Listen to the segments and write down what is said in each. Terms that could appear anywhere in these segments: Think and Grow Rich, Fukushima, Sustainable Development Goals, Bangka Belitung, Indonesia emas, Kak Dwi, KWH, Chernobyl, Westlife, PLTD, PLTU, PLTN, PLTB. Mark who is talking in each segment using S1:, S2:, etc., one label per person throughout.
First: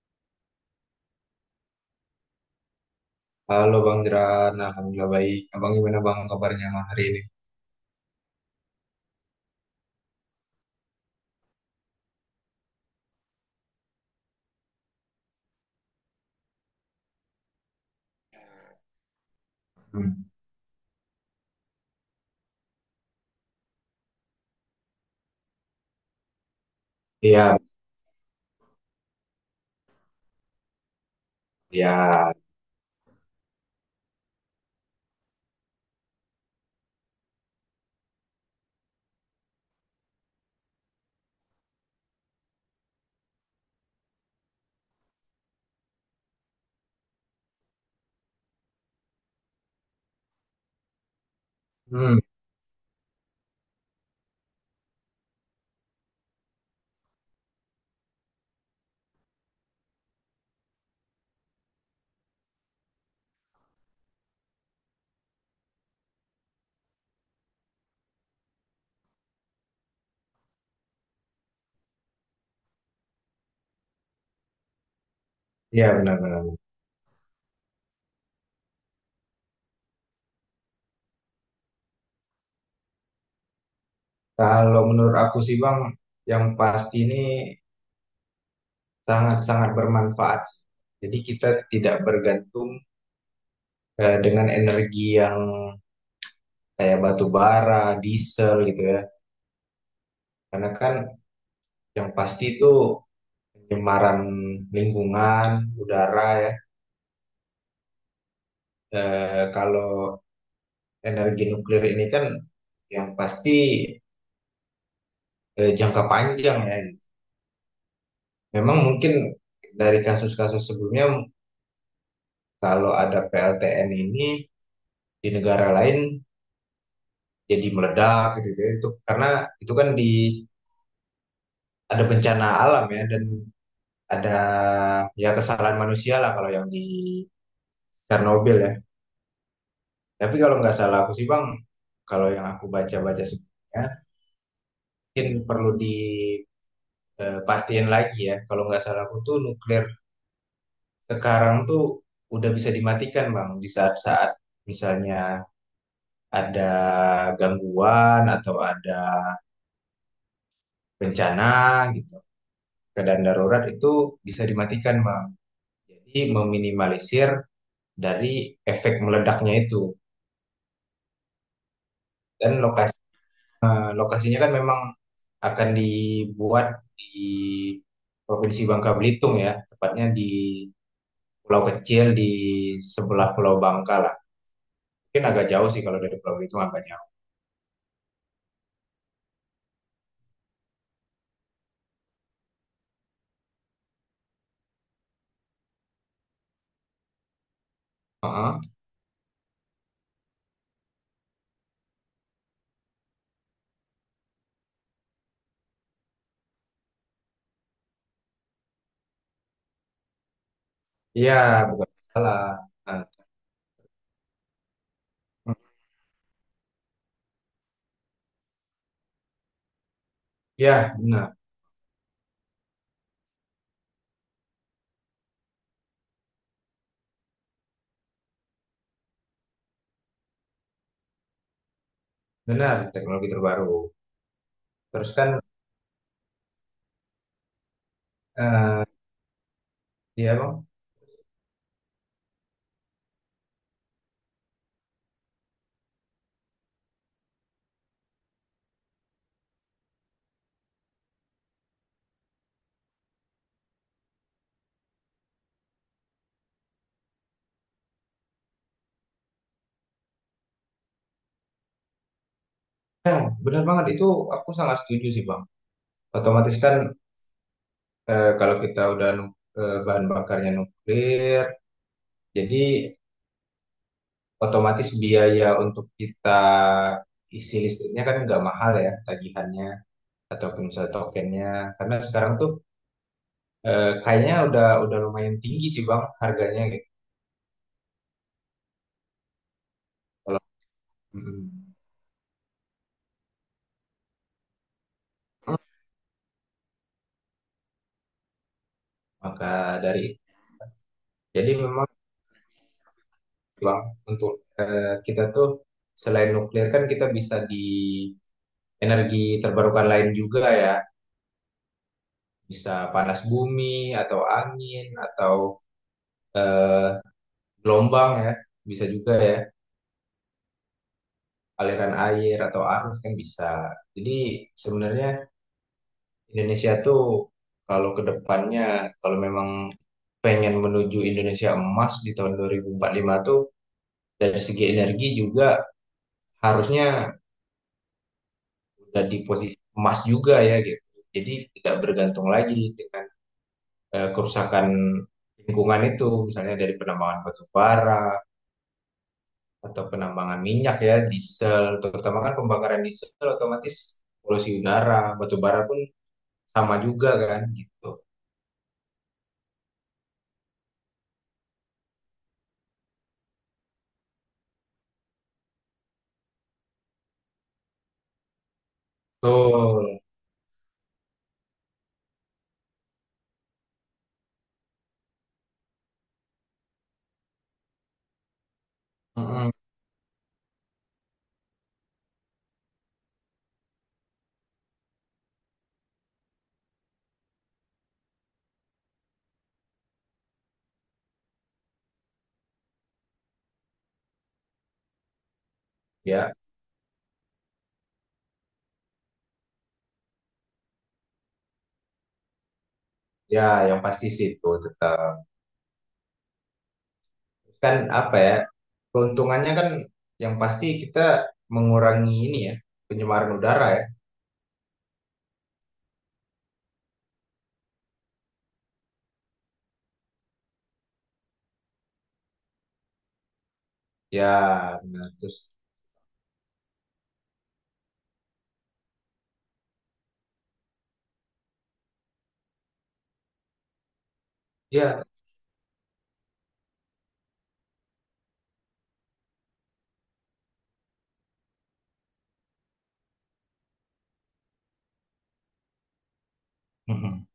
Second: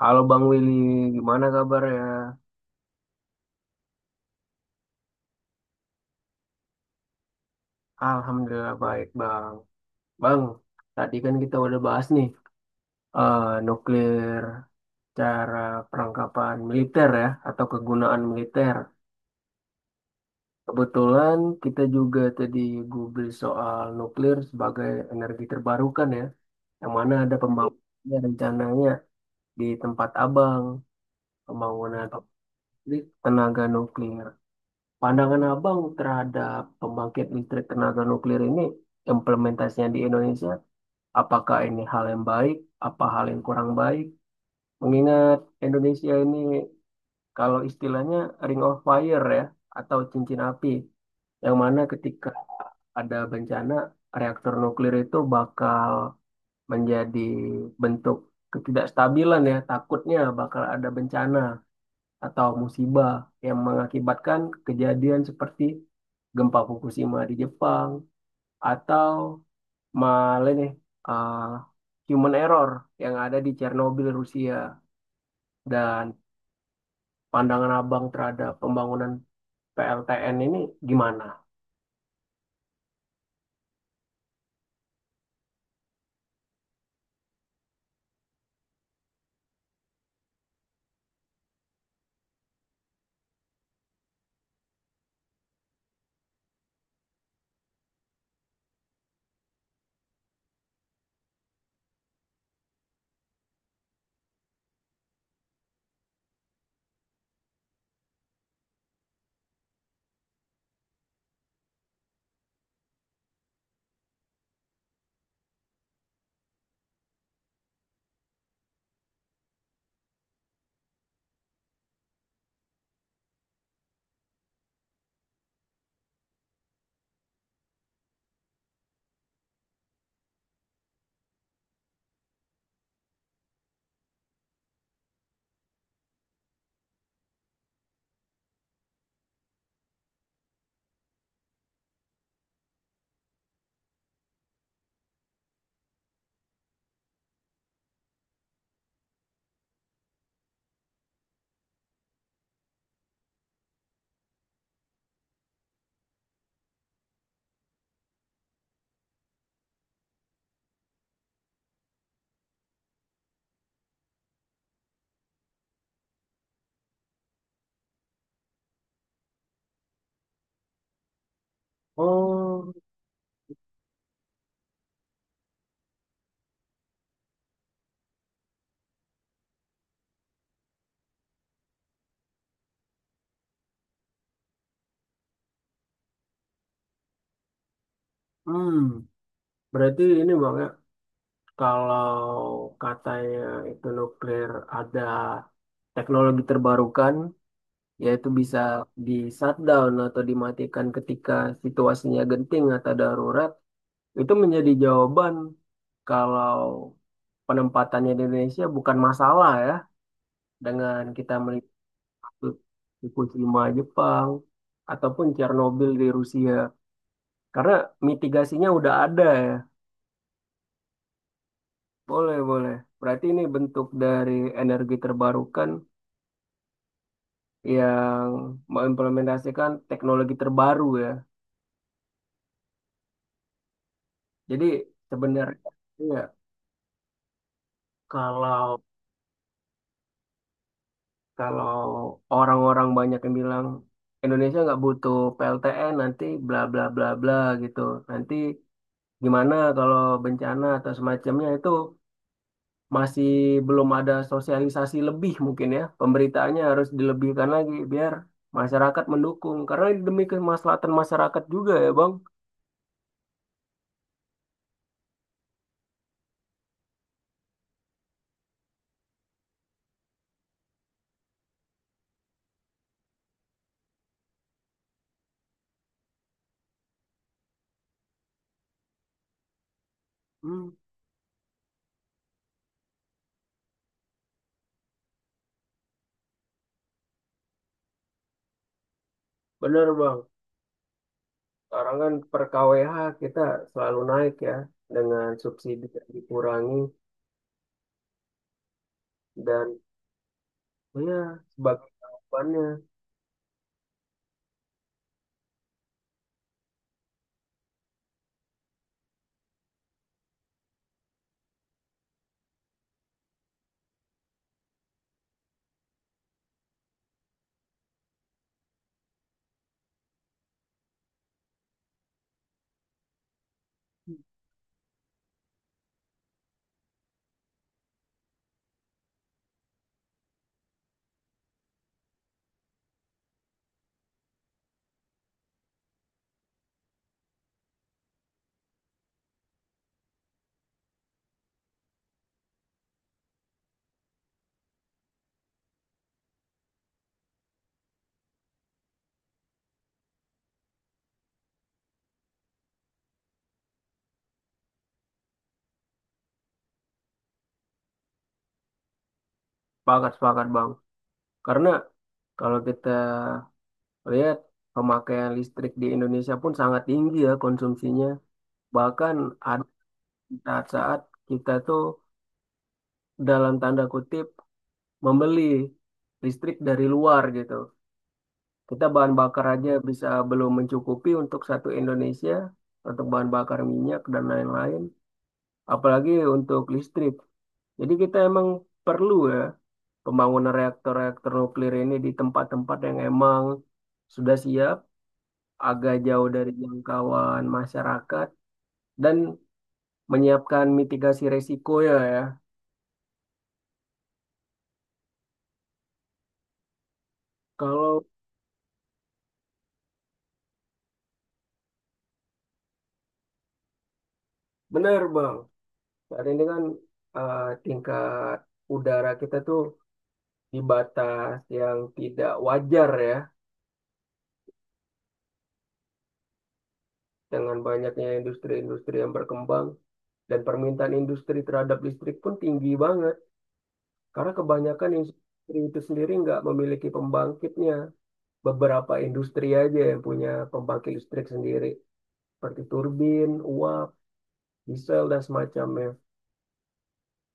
S1: Halo Bang Willy, gimana kabar ya?
S2: Halo Bang Jeran, Alhamdulillah baik. Abang gimana Bang kabarnya malam hari ini?
S1: Alhamdulillah baik Bang. Bang, tadi kan kita udah bahas nih nuklir cara perangkapan militer ya atau kegunaan militer.
S2: Hmm.
S1: Kebetulan kita juga tadi Google soal nuklir sebagai energi terbarukan ya, yang mana ada
S2: Iya,
S1: pembangunannya rencananya di tempat Abang,
S2: iya.
S1: pembangunan pabrik tenaga nuklir. Pandangan abang terhadap pembangkit listrik tenaga nuklir ini, implementasinya di Indonesia, apakah ini hal yang baik, apa hal yang kurang baik? Mengingat Indonesia ini, kalau istilahnya ring of fire ya, atau cincin api, yang mana
S2: Hmm,
S1: ketika ada bencana, reaktor nuklir itu bakal menjadi bentuk ketidakstabilan ya, takutnya bakal ada bencana atau musibah yang mengakibatkan kejadian seperti gempa Fukushima di Jepang atau malah nih uh, human error yang ada di Chernobyl Rusia
S2: iya
S1: dan
S2: benar-benar.
S1: pandangan abang terhadap pembangunan PLTN ini gimana?
S2: Kalau menurut aku sih Bang, yang pasti ini sangat-sangat bermanfaat. Jadi kita tidak bergantung dengan energi yang kayak batu bara, diesel gitu ya. Karena kan yang pasti itu pencemaran lingkungan, udara ya. Kalau energi nuklir ini kan yang pasti jangka panjang ya, gitu. Memang mungkin dari kasus-kasus sebelumnya kalau ada PLTN ini di negara lain jadi meledak gitu, gitu. Itu karena itu kan di ada bencana alam ya, dan ada ya kesalahan manusia lah kalau yang di Chernobyl ya. Tapi kalau nggak salah aku sih Bang, kalau yang aku baca-baca sebelumnya mungkin perlu di pastiin lagi ya. Kalau nggak salah aku tuh nuklir sekarang tuh udah bisa dimatikan Bang di saat-saat misalnya ada gangguan atau ada bencana gitu, keadaan darurat itu bisa dimatikan Bang, jadi meminimalisir dari efek meledaknya itu. Dan
S1: Oh,
S2: lokasinya kan memang akan dibuat di Provinsi Bangka Belitung ya, tepatnya di pulau kecil di sebelah Pulau Bangka lah, mungkin agak jauh sih kalau dari Pulau Belitung, agak jauh.
S1: hmm, berarti ini bang ya, kalau katanya itu nuklir ada teknologi terbarukan yaitu bisa
S2: Heeh.
S1: di shutdown atau dimatikan ketika situasinya genting atau darurat, itu menjadi jawaban kalau penempatannya di Indonesia bukan masalah ya dengan kita
S2: Iya,
S1: melihat
S2: bukan salah. Nah,
S1: Fukushima Jepang ataupun Chernobyl di Rusia karena mitigasinya udah ada ya.
S2: ya, benar,
S1: Boleh, boleh. Berarti ini bentuk dari energi terbarukan yang mengimplementasikan teknologi terbaru ya.
S2: benar teknologi terbaru.
S1: Jadi
S2: Terus kan,
S1: sebenarnya, iya. Kalau
S2: eh, ya bang,
S1: kalau orang-orang banyak yang bilang Indonesia nggak butuh PLTN nanti bla bla bla bla gitu. Nanti gimana kalau bencana atau semacamnya itu masih belum ada sosialisasi lebih mungkin ya. Pemberitaannya harus dilebihkan lagi biar masyarakat mendukung. Karena ini demi kemaslahatan masyarakat juga ya Bang.
S2: benar banget itu, aku sangat setuju sih bang. Otomatis kan eh, kalau kita udah nu- eh, bahan bakarnya nuklir, jadi otomatis biaya untuk kita isi listriknya kan nggak mahal ya tagihannya ataupun
S1: Hmm,
S2: misalnya tokennya. Karena sekarang tuh kayaknya udah lumayan tinggi sih bang harganya gitu.
S1: bener Bang.
S2: Kalau mm,
S1: Sekarang kan per KWH kita selalu naik ya dengan subsidi yang dikurangi.
S2: maka
S1: Dan
S2: dari
S1: iya,
S2: jadi
S1: sebagai
S2: memang
S1: jawabannya.
S2: lah untuk kita tuh, selain nuklir kan kita bisa di energi terbarukan lain juga ya, bisa panas bumi atau angin atau eh, gelombang ya, bisa juga ya aliran air atau arus kan bisa. Jadi sebenarnya Indonesia tuh kalau ke depannya kalau memang pengen menuju Indonesia emas di tahun 2045 tuh, dari segi energi juga harusnya udah di posisi emas juga ya gitu. Jadi tidak bergantung lagi dengan kerusakan lingkungan itu, misalnya dari penambangan batu bara atau penambangan minyak ya, diesel, terutama kan pembakaran diesel otomatis polusi udara, batu bara pun sama juga kan gitu.
S1: Sepakat, sepakat Bang. Karena kalau kita lihat pemakaian listrik di Indonesia pun sangat tinggi ya konsumsinya. Bahkan ada
S2: Betul.
S1: saat-saat kita tuh dalam tanda kutip membeli listrik dari luar gitu. Kita bahan bakar
S2: Mm-mm.
S1: aja bisa belum mencukupi untuk satu Indonesia, untuk bahan bakar minyak dan lain-lain, apalagi untuk listrik. Jadi kita emang perlu ya pembangunan reaktor-reaktor nuklir ini di tempat-tempat yang emang sudah siap, agak jauh
S2: Ya,
S1: dari jangkauan masyarakat, dan menyiapkan mitigasi resiko ya ya.
S2: ya yang pasti situ tetap. Kan
S1: Kalau
S2: apa ya? Keuntungannya kan yang pasti kita mengurangi ini ya, pencemaran udara ya.
S1: benar Bang, saat ini kan tingkat udara kita tuh di batas yang tidak wajar ya
S2: Ya, benar. Terus
S1: dengan banyaknya industri-industri yang berkembang. Dan permintaan industri terhadap listrik pun tinggi banget. Karena kebanyakan
S2: ya.
S1: industri itu sendiri nggak memiliki pembangkitnya. Beberapa industri aja yang punya pembangkit listrik sendiri. Seperti turbin, uap, diesel, dan semacamnya.
S2: Mhm.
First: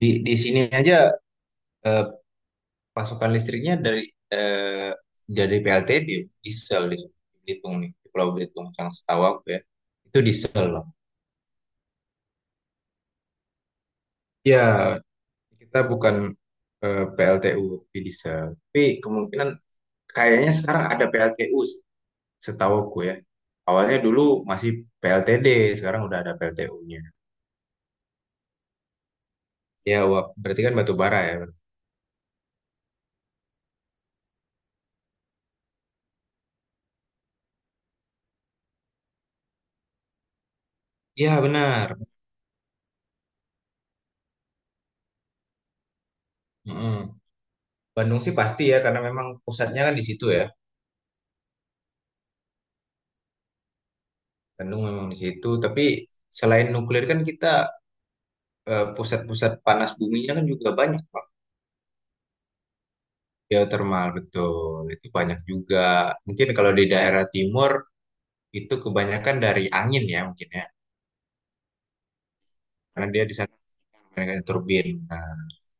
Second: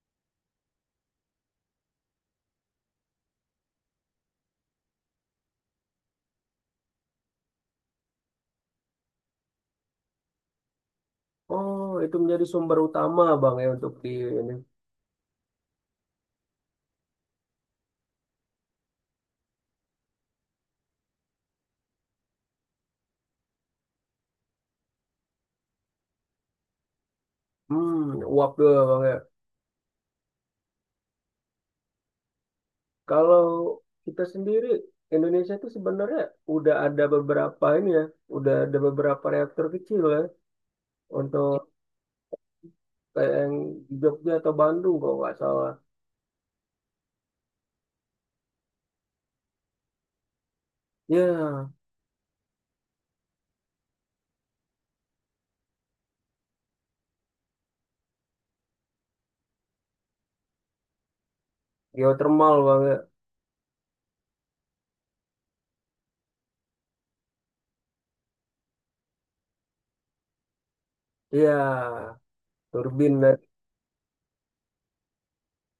S2: Di sini aja eh, pasokan listriknya eh, dari PLTB diesel di Belitung nih, di Pulau Belitung, yang setahu aku ya itu diesel loh.
S1: Oh, itu menjadi sumber utama Bang ya untuk di ini.
S2: Ya, kita bukan PLTU tapi diesel. Tapi kemungkinan kayaknya sekarang ada PLTU sih, setahu aku ya. Awalnya dulu masih PLTD, sekarang udah ada PLTU-nya.
S1: Hmm, uap tuh Bang ya.
S2: Ya wah, berarti kan batu bara ya.
S1: Kalau kita sendiri, Indonesia itu sebenarnya udah ada beberapa ini ya, udah ada beberapa reaktor kecil ya
S2: Iya
S1: untuk
S2: benar.
S1: kayak yang di Jogja atau Bandung kalau nggak salah.
S2: Mm-mm. Bandung sih pasti ya, karena memang pusatnya kan di situ ya.
S1: Iya,
S2: Bandung memang di situ, tapi selain nuklir kan kita pusat-pusat panas buminya kan juga banyak, Pak.
S1: geothermal banget.
S2: Geotermal, betul. Itu banyak juga. Mungkin kalau di daerah timur itu kebanyakan dari angin ya mungkin ya.
S1: Iya,
S2: Karena
S1: turbin
S2: dia di
S1: naik.
S2: sana mereka turbin, nah,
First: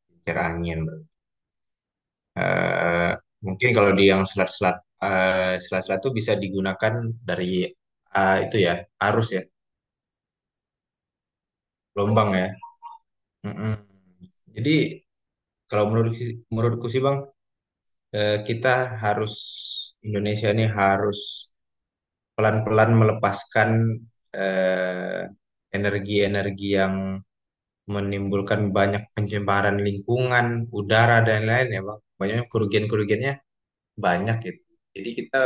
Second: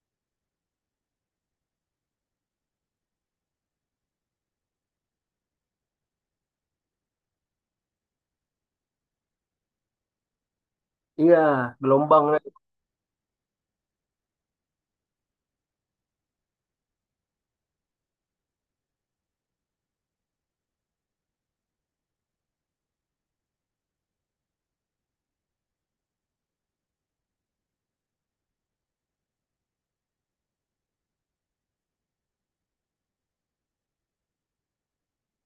S2: kincir angin. Eh, Mungkin kalau di yang selat-selat itu bisa digunakan dari itu ya, arus ya,
S1: Iya, gelombang
S2: gelombang ya.
S1: naik.
S2: Mm-mm. Jadi kalau menurutku sih Bang, kita harus Indonesia ini harus pelan-pelan melepaskan eh, energi-energi yang menimbulkan banyak pencemaran lingkungan, udara dan lain-lain ya Bang. Banyak kerugian-kerugiannya, banyak gitu. Jadi kita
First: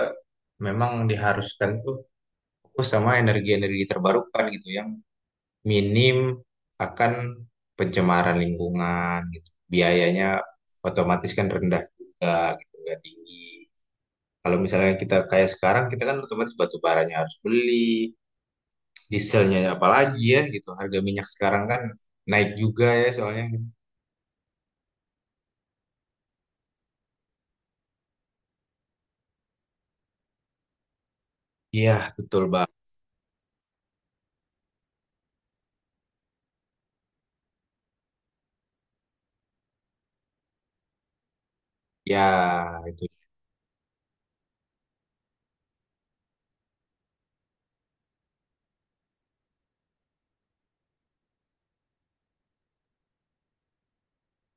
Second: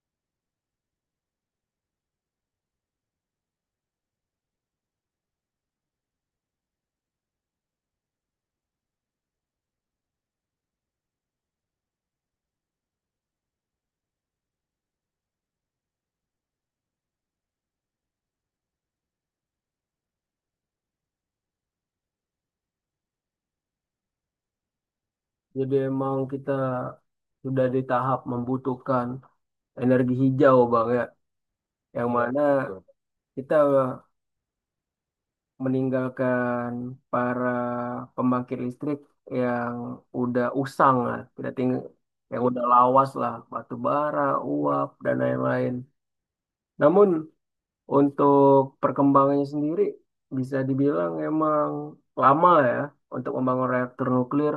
S2: memang diharuskan tuh fokus sama energi-energi terbarukan gitu, yang minim akan pencemaran lingkungan gitu. Biayanya otomatis kan rendah juga gitu, nggak tinggi. Kalau misalnya kita kayak sekarang, kita kan otomatis batu baranya harus beli, dieselnya apalagi ya gitu. Harga minyak sekarang kan naik juga ya soalnya.
S1: Jadi emang kita sudah di tahap membutuhkan energi hijau bang ya,
S2: Iya,
S1: yang iya, mana
S2: betul Bang.
S1: betul. Kita meninggalkan para pembangkit listrik yang udah usang lah, yang udah
S2: Ya, itu.
S1: lawas lah, batu bara, uap dan lain-lain. Namun untuk perkembangannya sendiri bisa dibilang emang lama ya untuk membangun reaktor nuklir.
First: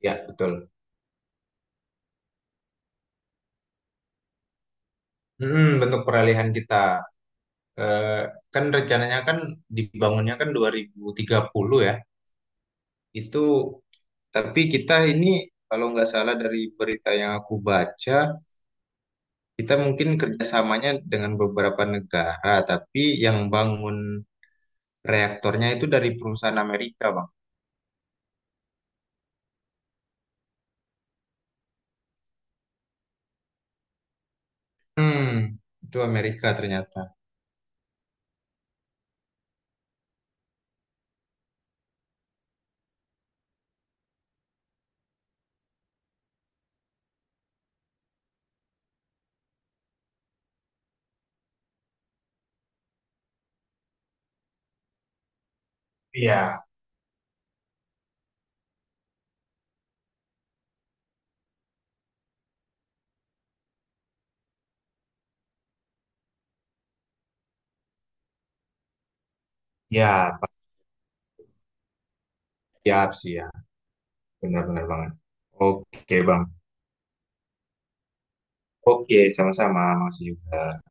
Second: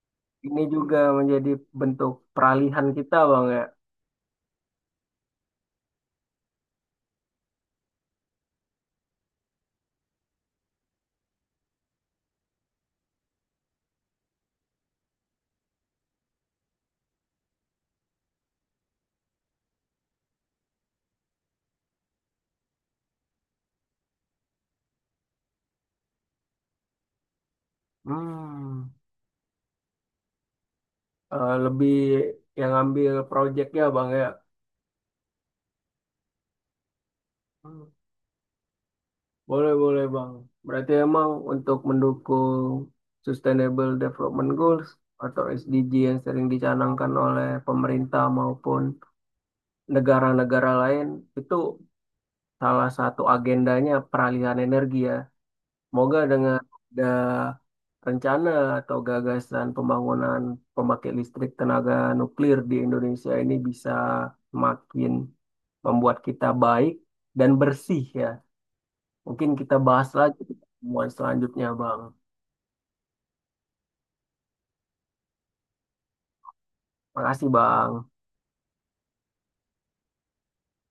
S2: Ya,
S1: Ini
S2: betul.
S1: juga menjadi bentuk peralihan kita, Bang ya.
S2: Bentuk peralihan kita. Eh, Kan rencananya kan dibangunnya kan 2030 ya. Itu tapi kita ini, kalau nggak salah dari berita yang aku baca, kita mungkin kerjasamanya dengan beberapa negara, tapi yang bangun reaktornya itu dari perusahaan Amerika, Bang.
S1: Hmm. Eh, lebih yang ngambil proyeknya, Bang ya.
S2: Hmm, itu Amerika ternyata.
S1: Hmm. Boleh, boleh, Bang. Berarti emang untuk mendukung Sustainable Development Goals atau SDG yang sering dicanangkan oleh pemerintah maupun negara-negara lain, itu salah satu agendanya peralihan energi ya. Semoga dengan
S2: Iya,
S1: ada rencana atau gagasan pembangunan pemakai listrik tenaga nuklir di Indonesia ini bisa semakin membuat kita baik dan bersih ya. Mungkin kita bahas
S2: ya,
S1: lagi
S2: Pak.
S1: di pertemuan selanjutnya, Bang.
S2: Siap, siap. Benar-benar banget. Oke, Bang.
S1: Makasih, Bang.
S2: Oke, sama-sama. Makasih juga.